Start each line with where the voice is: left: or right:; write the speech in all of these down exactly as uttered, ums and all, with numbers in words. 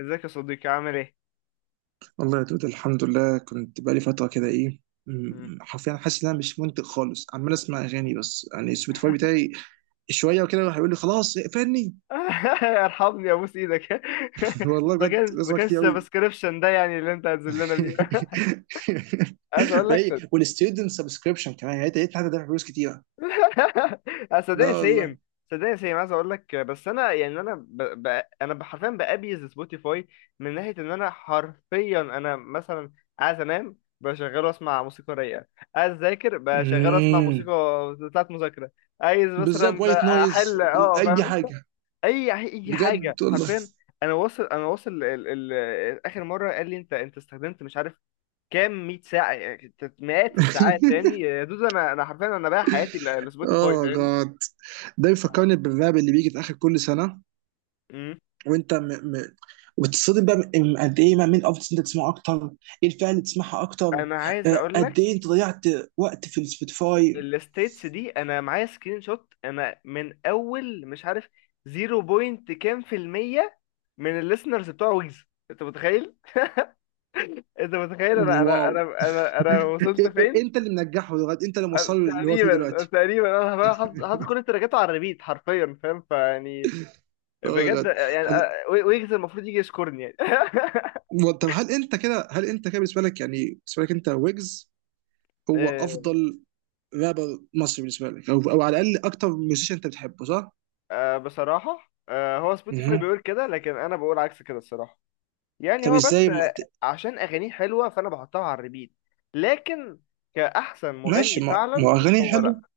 left: ازيك يا صديقي عامل ايه؟
right: والله يا دود، الحمد لله، كنت بقالي فترة كده إيه
left: مم.
right: م- حرفيا حاسس إن أنا مش منتج خالص، عمال أسمع أغاني بس، يعني السبوتيفاي بتاعي شوية وكده راح يقول لي خلاص اقفلني.
left: ارحمني ابوس ايدك.
right: والله
left: ما
right: بجد
left: كانش ما
right: بسمع
left: كانش
right: كتير أوي.
left: سبسكريبشن ده يعني اللي انت هتذلنا بيه. عايز اقول لك
right: هي
left: صد...
right: والستودنت سبسكريبشن كمان، يعني لقيت حد دافع فلوس كتيرة.
left: آه،
right: لا
left: صدقني
right: والله.
left: سيم. صدقني سيم عايز اقول لك، بس انا يعني انا ب... ب... انا ب- حرفيا بأبيز سبوتيفاي، من ناحيه ان انا حرفيا، انا مثلا عايز انام بشغله اسمع موسيقى رايقه، عايز اذاكر بشغله اسمع
right: امم،
left: موسيقى بتاعت مذاكره، عايز
right: بالظبط،
left: مثلا
right: وايت نويز.
left: احل، اه
right: أي
left: فاهم،
right: حاجة.
left: اي يعني اي حاجه
right: بجد والله.
left: حرفيا. انا واصل انا واصل ال... ال... ال- اخر مره قال لي انت انت استخدمت مش عارف كام مية ساعه يعني، مئات الساعات تاني يا دود، انا انا حرفيا انا بايع حياتي ل- لسبوتيفاي،
right: اه
left: فاهمني؟
right: جاد. ده بيفكرني بالراب اللي بيجي في آخر كل سنة.
left: أمم.
right: وانت م... م... وتتصدم بقى من- قد ايه بقى مين افضل انت تسمعه اكتر، ايه الفئه اللي تسمعها اكتر؟
left: انا عايز
right: آه،
left: اقول
right: قد ايه
left: لك،
right: انت ضيعت وقت في السبوتيفاي؟
left: الستيتس دي انا معايا سكرين شوت، انا من اول مش عارف صفر بوينت كام في الميه من الليسنرز بتوع ويجز. انت متخيل؟ انت متخيل انا انا
right: واو.
left: انا انا, أنا
right: إيه-
left: وصلت
right: إيه-
left: فين؟
right: انت اللي منجحه دلوقتي، انت اللي
left: أنا-
right: موصله اللي هو فيه
left: تقريبا
right: دلوقتي.
left: تقريبا انا بقى حاطط حاطط كل التراكات على الريبيت حرفيا، فاهم فيعني؟
right: اه
left: بجد
right: بجد.
left: يعني
right: هل...
left: أ- وي- ويجز المفروض يجي يشكرني يعني.
right: و- طب هل انت كده هل انت كده بالنسبه لك، يعني بالنسبه لك انت ويجز هو
left: آه،
right: افضل رابر مصري بالنسبه لك، او او على الاقل اكتر ميوزيشن انت بتحبه صح؟
left: آه، بصراحة، آه، هو سبوتيفاي
right: مهم.
left: بيقول كده لكن أنا بقول عكس كده الصراحة. يعني
right: طب
left: هو بس،
right: ازاي ما...
left: آه،
right: ت-
left: عشان أغانيه حلوة فأنا بحطها على الريبيت، لكن كأحسن
right: ماشي،
left: مغني
right: ما,
left: فعلا
right: ما هو
left: مش
right: اغانيه
left: هو،
right: حلو.
left: لأ.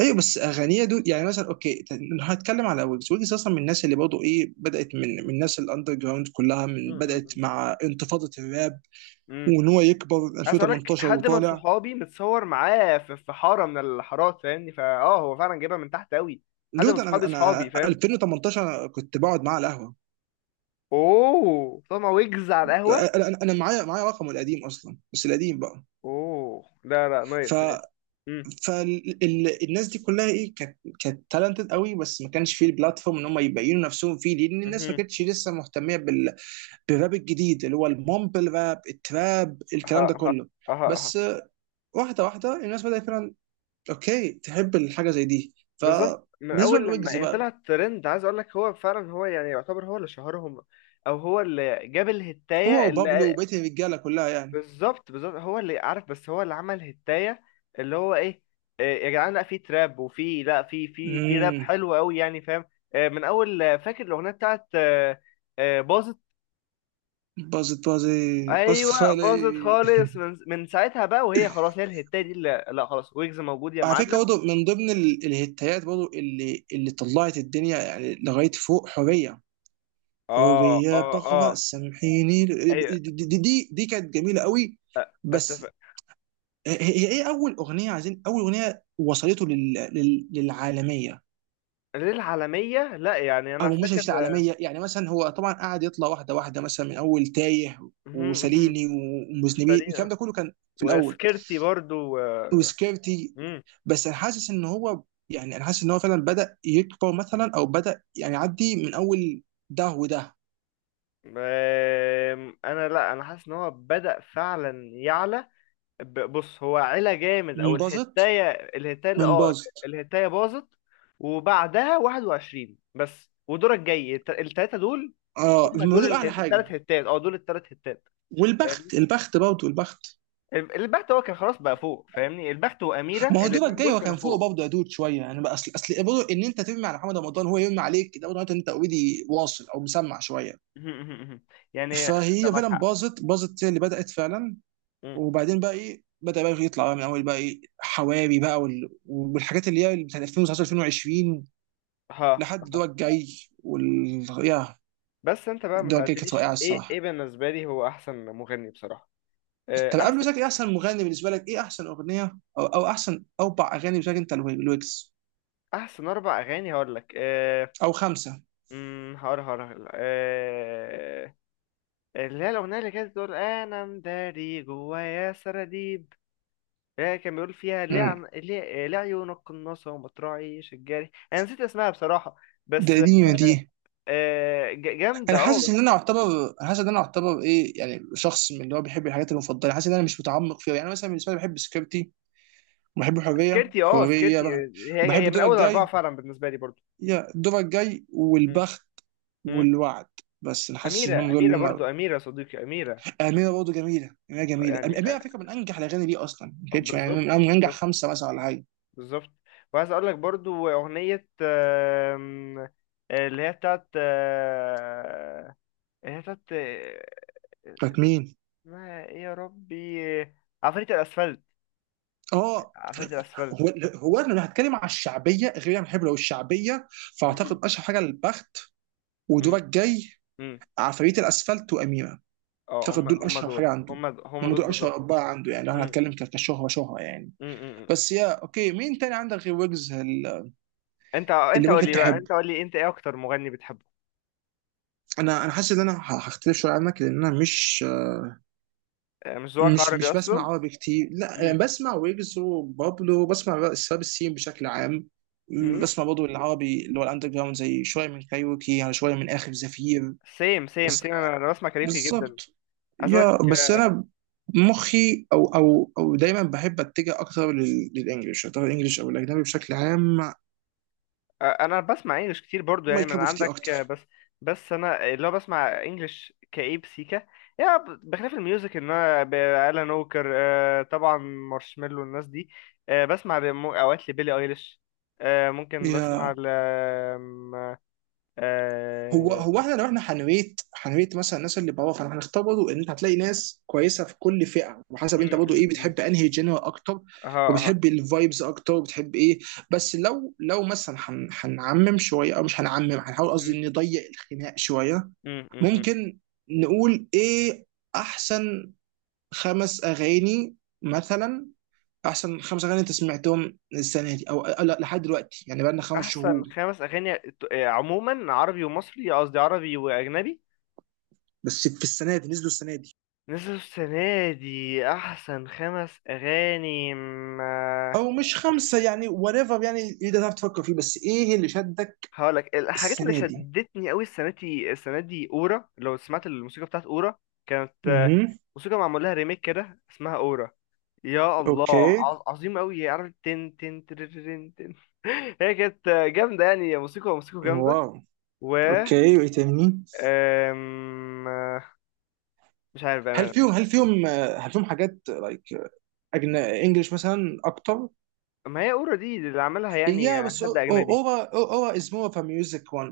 right: ايوه بس اغانيه دول، يعني مثلا اوكي لو هتكلم على ويجز، ويجز اصلا من الناس اللي برضه ايه بدات من من الناس الاندر جراوند كلها،
left: م-
right: من بدات
left: م-
right: مع انتفاضه الراب
left: م. م.
right: وان هو يكبر
left: عايز أقولك
right: ألفين وتمنتاشر
left: حد من
right: وطالع.
left: صحابي متصور معاه في في حارة من الحارات فاهمني، فأه هو فعلا جايبها من تحت أوي، حد
right: دود،
left: من
right: انا
left: صحابي صحابي،
right: انا
left: فاهم؟
right: ألفين وتمنتاشر كنت بقعد معاه على القهوه.
left: اوه طبعا، ويجز على القهوة.
right: انا أنا- أنا معايا معايا رقمه القديم اصلا، بس القديم بقى.
left: اوه، لا لا،
right: ف
left: نايس نايس. امم.
right: فالناس دي كلها ايه، كانت كانت تالنتد قوي بس ما كانش فيه البلاتفورم ان هم يبينوا نفسهم فيه، لان الناس ما
left: مهم.
right: كانتش لسه مهتميه بال بالراب الجديد اللي هو المومبل راب التراب، الكلام
left: ها
right: ده
left: ها.
right: كله.
left: ها ها.
right: بس واحده واحده الناس بدات فعلا، اوكي تحب الحاجه زي دي
left: بالظبط، من
right: فبالنسبه
left: اول لما
right: لويجز
left: هي
right: بقى،
left: طلعت ترند عايز اقول لك، هو فعلا، هو يعني يعتبر هو اللي شهرهم، او هو اللي جاب
right: هو
left: الهتايه
right: وبابلو
left: اللي،
right: وبقيه الرجاله كلها يعني.
left: بالظبط بالظبط هو اللي عارف، بس هو اللي عمل هتايه اللي هو ايه، إيه يا جدعان، لا في تراب وفي لا في في في راب
right: امم.
left: حلو قوي يعني فاهم. آه، من اول، آه، فاكر الاغنيه بتاعت، آه، آه، باظت.
right: باظت باظت. باظت
left: ايوه
right: خالي.
left: باظت خالص، من من ساعتها بقى وهي خلاص، هي الهتايه دي اللي، لا خلاص ويجز موجود يا
right: على فكره
left: معلم.
right: برضه من ضمن ال- الهتايات برضه اللي اللي طلعت الدنيا يعني لغايه فوق حريه،
left: اه
right: حريه
left: اه
right: بغرة
left: اه.
right: سامحيني،
left: ايوه.
right: دي, دي, دي, دي كانت جميله قوي. بس
left: اتفق.
right: هي هي ايه اول اغنيه، عايزين اول اغنيه وصلته لل... لل... للعالميه.
left: للعالميه، لا يعني
right: او
left: انا
right: مش
left: فاكر.
right: مش العالميه، يعني مثلا هو طبعا قعد يطلع واحده واحده مثلا من اول تايه
left: مهم، مهم.
right: وساليني ومذنبين،
left: سريع.
right: الكلام ده كله كان في الاول،
left: وسكيرتي برضو. آه،
right: وسكيرتي.
left: مم.
right: بس انا حاسس ان هو، يعني انا حاسس ان هو فعلا بدا يكبر مثلا او بدا يعني يعدي من اول ده وده.
left: آم، انا لا، انا حاسس ان هو بدأ فعلا يعلى، ب- بص هو علا جامد، او
right: من باظت،
left: الهتايه الهتايه اللي
right: من
left: اه
right: باظت.
left: الهتايه باظت، وبعدها واحد وعشرين بس ودورك جاي الت- التلاته دول.
right: اه،
left: هم
right: من دول
left: دول
right: اعلى حاجه.
left: الثلاث هتات، اه دول الثلاث هتات. فاهمني؟
right: والبخت، البخت برضه البخت.
left: البحت هو كان خلاص بقى فوق فاهمني، البحت واميره
right: ما هو دوبك
left: الاثنين
right: جاي
left: دول
right: هو
left: كانوا
right: كان فوق
left: فوق.
right: برضه يا دود، شويه يعني بقى اصل اصل برضه ان انت ترمي على محمد رمضان هو يرمي عليك، ده برضه معناته ان انت اوريدي واصل او مسمع شويه.
left: يعني انت
right: فهي
left: معاك
right: فعلا
left: حق.
right: باظت، باظت هي اللي بدات فعلا.
left: مم.
right: وبعدين بقى ايه بدا بقى يطلع بقى من اول بقى ايه حواري بقى وال... والحاجات اللي هي بتاعت ألفين وتسعة عشر ألفين وعشرين
left: ها
right: لحد
left: ها.
right: دوبك جاي. وال يا
left: بس انت بقى ما
right: دوبك جاي كانت
left: سالتنيش
right: واقعه
left: ايه، ايه
right: الصراحه.
left: بالنسبه لي هو احسن مغني بصراحه.
right: طب
left: آه،
right: قبل ما
left: احسن.
right: اسالك ايه احسن مغني بالنسبه لك، ايه احسن اغنيه، او او احسن اربع اغاني بالنسبه لك انت الويكس
left: احسن اربع اغاني هقول لك. أه...
right: او خمسه.
left: مم، هقول هقول هقول. أه... اللي هي الاغنيه اللي كانت بتقول انا مداري جوايا سراديب، هي كان بيقول فيها ليه
right: امم،
left: عن... ليه... آه، ليه عيونك قناصة ومطرعي شجاري، أنا نسيت اسمها بصراحة.
right: ده،
left: بس
right: دي دي.
left: آه، ج- جامدة
right: انا
left: اه
right: حاسس
left: بس.
right: ان انا اعتبر انا حاسس ان انا اعتبر ايه، يعني شخص من اللي هو بيحب الحاجات المفضله، حاسس ان انا مش متعمق فيها، يعني مثلا بالنسبه لي بحب سكيورتي وبحب حريه.
left: سكرتي اه
right: حريه
left: سكرتي،
right: بقى،
left: هي
right: وبحب
left: هي من
right: الدور
left: أول أربعة
right: الجاي.
left: فعلا بالنسبة لي برضو.
right: يا الدور الجاي
left: مم.
right: والبخت
left: مم.
right: والوعد، بس انا حاسس انهم
left: أميرة
right: دول
left: أميرة
right: اللي انا.
left: برضو، أميرة صديقي أميرة.
right: اميره برضه جميله، اميره جميله،
left: يعني
right: أم- اميره على
left: آه،
right: فكره من انجح الاغاني، دي اصلا ما
left: آه،
right: كانتش يعني
left: بالظبط
right: من من انجح
left: بالظبط.
right: خمسه مثلا ولا حاجه.
left: بالظبط. وعايز أقول لك برضو أغنية، آم، اللي هي بتاعت، آه، اللي هي بتاعت، آه،
right: كانت مين؟
left: اسمها إيه يا ربي؟ عفاريت الأسفلت.
right: اه.
left: عفاريت الأسفلت.
right: هو هو انا لو هتكلم على الشعبيه غير، انا بحب لو الشعبيه
left: مم.
right: فاعتقد اشهر حاجه البخت
left: مم.
right: ودورك جاي
left: مم.
right: عفاريت الاسفلت واميره.
left: اه
right: اعتقد
left: هم
right: دول
left: هم
right: اشهر
left: دول.
right: حاجه عنده،
left: هم د- هم
right: هم
left: دول
right: دول اشهر
left: بالظبط.
right: اربعه عنده يعني لو
left: مم.
right: هنتكلم ك- كشهره شهره يعني.
left: مم. مم.
right: بس، يا اوكي، مين تاني عندك غير ويجز ال-
left: انت
right: اللي
left: انت قول
right: ممكن
left: لي بقى،
right: تحب؟
left: انت قول لي انت ايه اكتر مغني بتحبه؟
right: انا انا حاسس ان انا ه- هختلف شويه عنك لان انا مش
left: آه، مش ذوقك
right: مش
left: عربي
right: مش بسمع
left: اصلا.
right: عربي كتير، لا يعني
left: مم.
right: بسمع ويجز وبابلو، بسمع سباب السين بشكل عام.
left: مم.
right: بسمع برضه العربي اللي هو الاندر جراوند زي شويه من كايروكي، يعني شويه من اخر زفير.
left: سيم سيم
right: بس
left: سيم، انا أنا بسمع كاريوكي جدا.
right: بالظبط.
left: عايز اقولك،
right: يا بس
left: آه،
right: انا مخي او او او دايما بحب اتجه اكتر لل- للانجليش، اعتبر الانجليش او الاجنبي بشكل عام
left: آه، انا بسمع انجلش كتير برضو يعني
right: ماي
left: من
right: كاب اوف تي
left: عندك، آه،
right: اكتر.
left: بس. بس انا اللي هو بسمع انجلش كئيب سيكا يعني، ب- بخلاف الميوزك ان انا ب- الان ووكر، آه، طبعا مارشميلو الناس دي. آه، بسمع ل- مو- اوقات لبيلي ايليش. آه، ممكن بسمع
right: يا،
left: ل آم،
right: هو
left: آه،
right: هو احنا لو احنا هنريت هنريت مثلا الناس اللي بره، فاحنا هنختار برضه ان انت هتلاقي ناس كويسه في كل فئه وحسب انت
left: م-
right: برضه
left: م-
right: ايه
left: م.
right: بتحب انهي جنرال اكتر،
left: اها اها.
right: وبتحب الفايبز اكتر، وبتحب ايه. بس لو لو مثلا هن- هنعمم شويه او مش هنعمم، هنحاول
left: م-
right: قصدي نضيق الخناق شويه.
left: م- م- م.
right: ممكن نقول ايه احسن خمس اغاني مثلا، احسن خمس اغاني انت سمعتهم السنه دي، او أو لا لحد دلوقتي، يعني بقالنا خمس شهور
left: احسن خمس اغاني ت- آه، عموما عربي ومصري، قصدي عربي واجنبي.
right: بس في السنه دي نزلوا السنه دي،
left: نزل السنة دي أحسن خمس أغاني ما.
right: او مش خمسه، يعني whatever يعني ايه ده، تعرف تفكر فيه، بس ايه اللي شدك
left: هقولك الحاجات اللي
right: السنه دي؟
left: شدتني أوي السنة دي، السنة دي أورا. لو سمعت الموسيقى بتاعت أورا، كانت آه،
right: اها،
left: موسيقى معمول لها ريميك كده اسمها أورا. يا الله،
right: اوكي.
left: عظ- عظيم أوي، عارف؟ تن تن ترررن تن. هي كانت آه، جامدة يعني، موسيقى موسيقى جامدة.
right: واو.
left: و
right: اوكي، وايه تاني؟
left: آم، آه، مش عارف
right: هل
left: بأمانة
right: فيهم
left: بس.
right: هل فيهم آه، هل فيهم حاجات لايك اجنبي انجلش مثلا اكتر؟
left: ما هي أورا دي اللي عملها يعني
right: يا بس
left: حد أجنبي.
right: اورا، اورا از مور اوف ميوزك وان.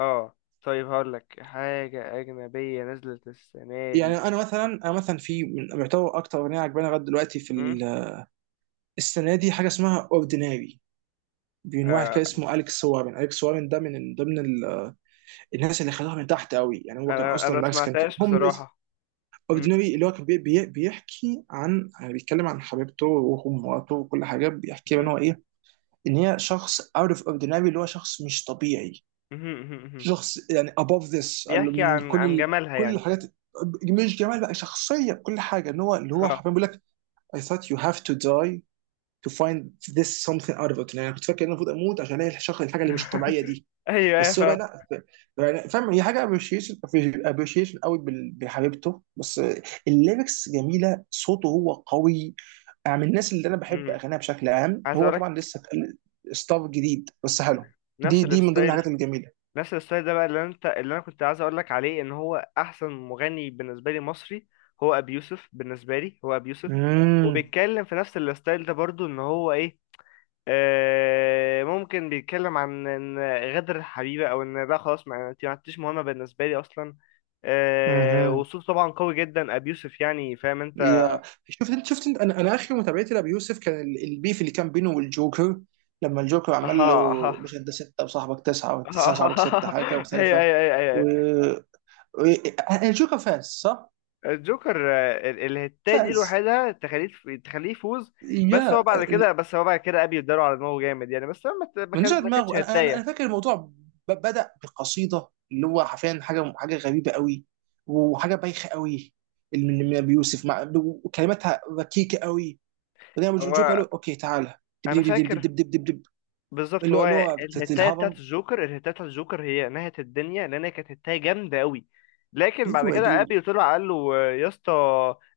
left: اه. طيب هقول لك حاجة أجنبية نزلت السنة
right: يعني
left: دي.
right: انا مثلا انا مثلا في، من يعتبر اكتر اغنيه عجباني لغايه دلوقتي في
left: مم؟
right: ال- السنه دي، حاجه اسمها اورديناري من واحد
left: آه.
right: كده اسمه اليكس وارن. اليكس وارن ده من ضمن ال- الناس اللي خدوها من تحت قوي يعني، هو كان
left: أنا أنا
right: اصلا
left: ما
right: ماكس، كان كان
left: سمعتهاش
right: هومليس.
left: بصراحة. مم.
right: اورديناري، اللي هو كان بي بي بيحكي عن، يعني بيتكلم عن حبيبته ومراته وكل حاجه، بيحكي ان
left: مهم.
right: هو ايه، ان هي شخص اوت اوف اورديناري، اللي هو شخص مش طبيعي،
left: مهم. مهم. مهم.
right: شخص يعني above this، قال له
left: بيحكي
right: من
left: عن
right: كل
left: عن
right: ال-
left: جمالها
right: كل
left: يعني.
right: الحاجات، مش جمال بقى، شخصيه، كل حاجه، ان هو اللي هو
left: ها.
right: حرفيا بيقول لك I thought you have to die to find this something out of it، يعني أنا كنت فاكر ان انا المفروض اموت عشان الاقي الشخص، الحاجه اللي مش طبيعيه دي.
left: أيوه أيوه
right: بس هو بقى
left: فاهم.
right: لا. ف- يعني فاهم، هي حاجه ابريشيشن، ابريشيشن قوي بال- بحبيبته بس، الليركس جميله، صوته هو قوي، يعني من الناس اللي انا بحب
left: مم.
right: اغانيها بشكل عام،
left: عايز
right: هو
left: أقول
right: طبعا
left: لك
right: لسه ستاف جديد بس حلو. دي
left: نفس
right: دي من ضمن
left: الستايل.
right: الحاجات الجميله.
left: نفس الستايل ده بقى اللي أنت اللي أنا كنت عايز أقول لك عليه، إن هو أحسن مغني بالنسبة لي مصري، هو أبي يوسف. بالنسبة لي هو أبي يوسف، وبيتكلم في نفس الستايل ده برضو إن هو إيه، آه، ممكن بيتكلم عن ان غدر الحبيبه، او ان ده خلاص، ما انت ما عدتيش مهمه بالنسبه لي اصلا. آه،
right: امم.
left: وصوت طبعا قوي جدا ابي يوسف يعني، فاهم انت؟
right: يا. شفت انت شفت انت انا، انا اخر متابعتي لابي يوسف كان ال- البيف اللي كان بينه والجوكر، لما الجوكر عمل
left: اها
right: له،
left: اها.
right: مش انت سته وصاحبك تسعه، وتسعه صاحبك سته،
left: اها.
right: حاجه كده
left: هي
right: مختلفه.
left: هي هي
right: و...
left: هي.
right: و... الجوكر فاز صح؟
left: الجوكر، آه، ال- الهتاية دي
right: فاز.
left: لوحدها تخليه، تخليه يفوز. بس هو
right: يا،
left: بعد كده، بس هو بعد كده ابي اداله على دماغه جامد يعني، بس هو ما ت- ما
right: من
left: كان-
right: نزع
left: ما كانتش
right: دماغه، انا انا انا
left: هتاية.
right: فاكر الموضوع ب... بدأ بقصيده، اللي هو حرفيا حاجه حاجه غريبه قوي وحاجه بايخه قوي، اللي من من ابي يوسف، مع، وكلماتها ركيكه قوي، وبعدين الجوكر قال
left: هو
right: له اوكي تعالى، دب
left: انا
right: دب دب دب
left: فاكر،
right: دب دب دب دب.
left: بالظبط
right: اللي هو
left: هو
right: اللي هو بتاعت
left: الهتاية بتاعت
right: الهرم.
left: الجوكر، الهتاية بتاعت الجوكر هي نهت الدنيا لان هي كانت هتاية جامدة قوي، لكن بعد
right: ايوه يا
left: كده
right: دود.
left: ابي طلع قال له يا اسطى.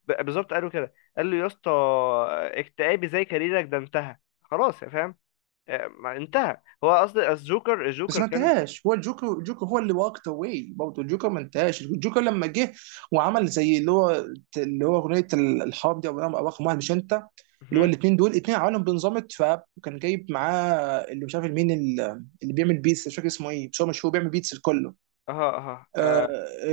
left: ب- بالظبط قال له كده، قال له يا اسطى، اكتئابي زي كاريرك ده انتهى خلاص يا فاهم. آه، ما انتهى هو قصدي، الجوكر
right: بس
left: الجوكر
right: ما
left: كان.
right: انتهاش هو، الجوكر الجوكر هو اللي واكت اواي برضه، الجوكر ما انتهاش، الجوكر لما جه وعمل زي اللي هو اللي هو اغنيه الحرب دي، او رقم رقم واحد مش انت، اللي هو
left: مهم.
right: الاثنين دول، الاثنين عملهم بنظام التراب، وكان جايب معاه اللي مش عارف مين، اللي اللي بيعمل بيتس، مش فاكر اسمه ايه، بس هو مشهور بيعمل بيتس الكله.
left: اها اها.
right: آه
left: آه،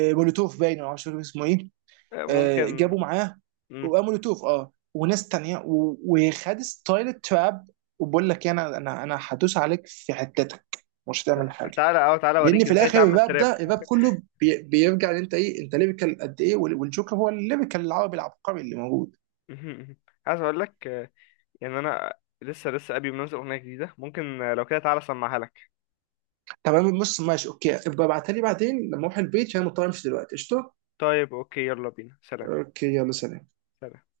right: آه، مولوتوف باين، أو مش فاكر اسمه ايه.
left: آه،
right: آه،
left: ممكن.
right: جابوا معاه
left: مم.
right: ومولوتوف اه وناس تانية، و- وخد ستايل التراب، وبقول لك انا انا انا هدوس عليك في حتتك، مش هتعمل حاجه.
left: تعالى اه تعالى
right: لان
left: اوريك
right: في
left: ازاي
right: الاخر
left: تعمل
right: الراب
left: تراب.
right: ده، الراب كله بي- بيرجع ان انت ايه، انت ليبيكال قد ايه، وال- والجوكر هو الليبيكال العربي العبقري اللي موجود.
left: مهم، مهم. عايز اقول لك، آه، يعني انا لسه، لسه ابي منزل اغنية جديدة ممكن، آه، لو كده تعالى اسمعها لك.
right: تمام، بص ماشي اوكي ابقى ابعتها لي بعدين لما اروح البيت عشان مضطر امشي دلوقتي، قشطه.
left: طيب اوكي يلا بينا، سلام.
right: اوكي يلا سلام.
left: سلام.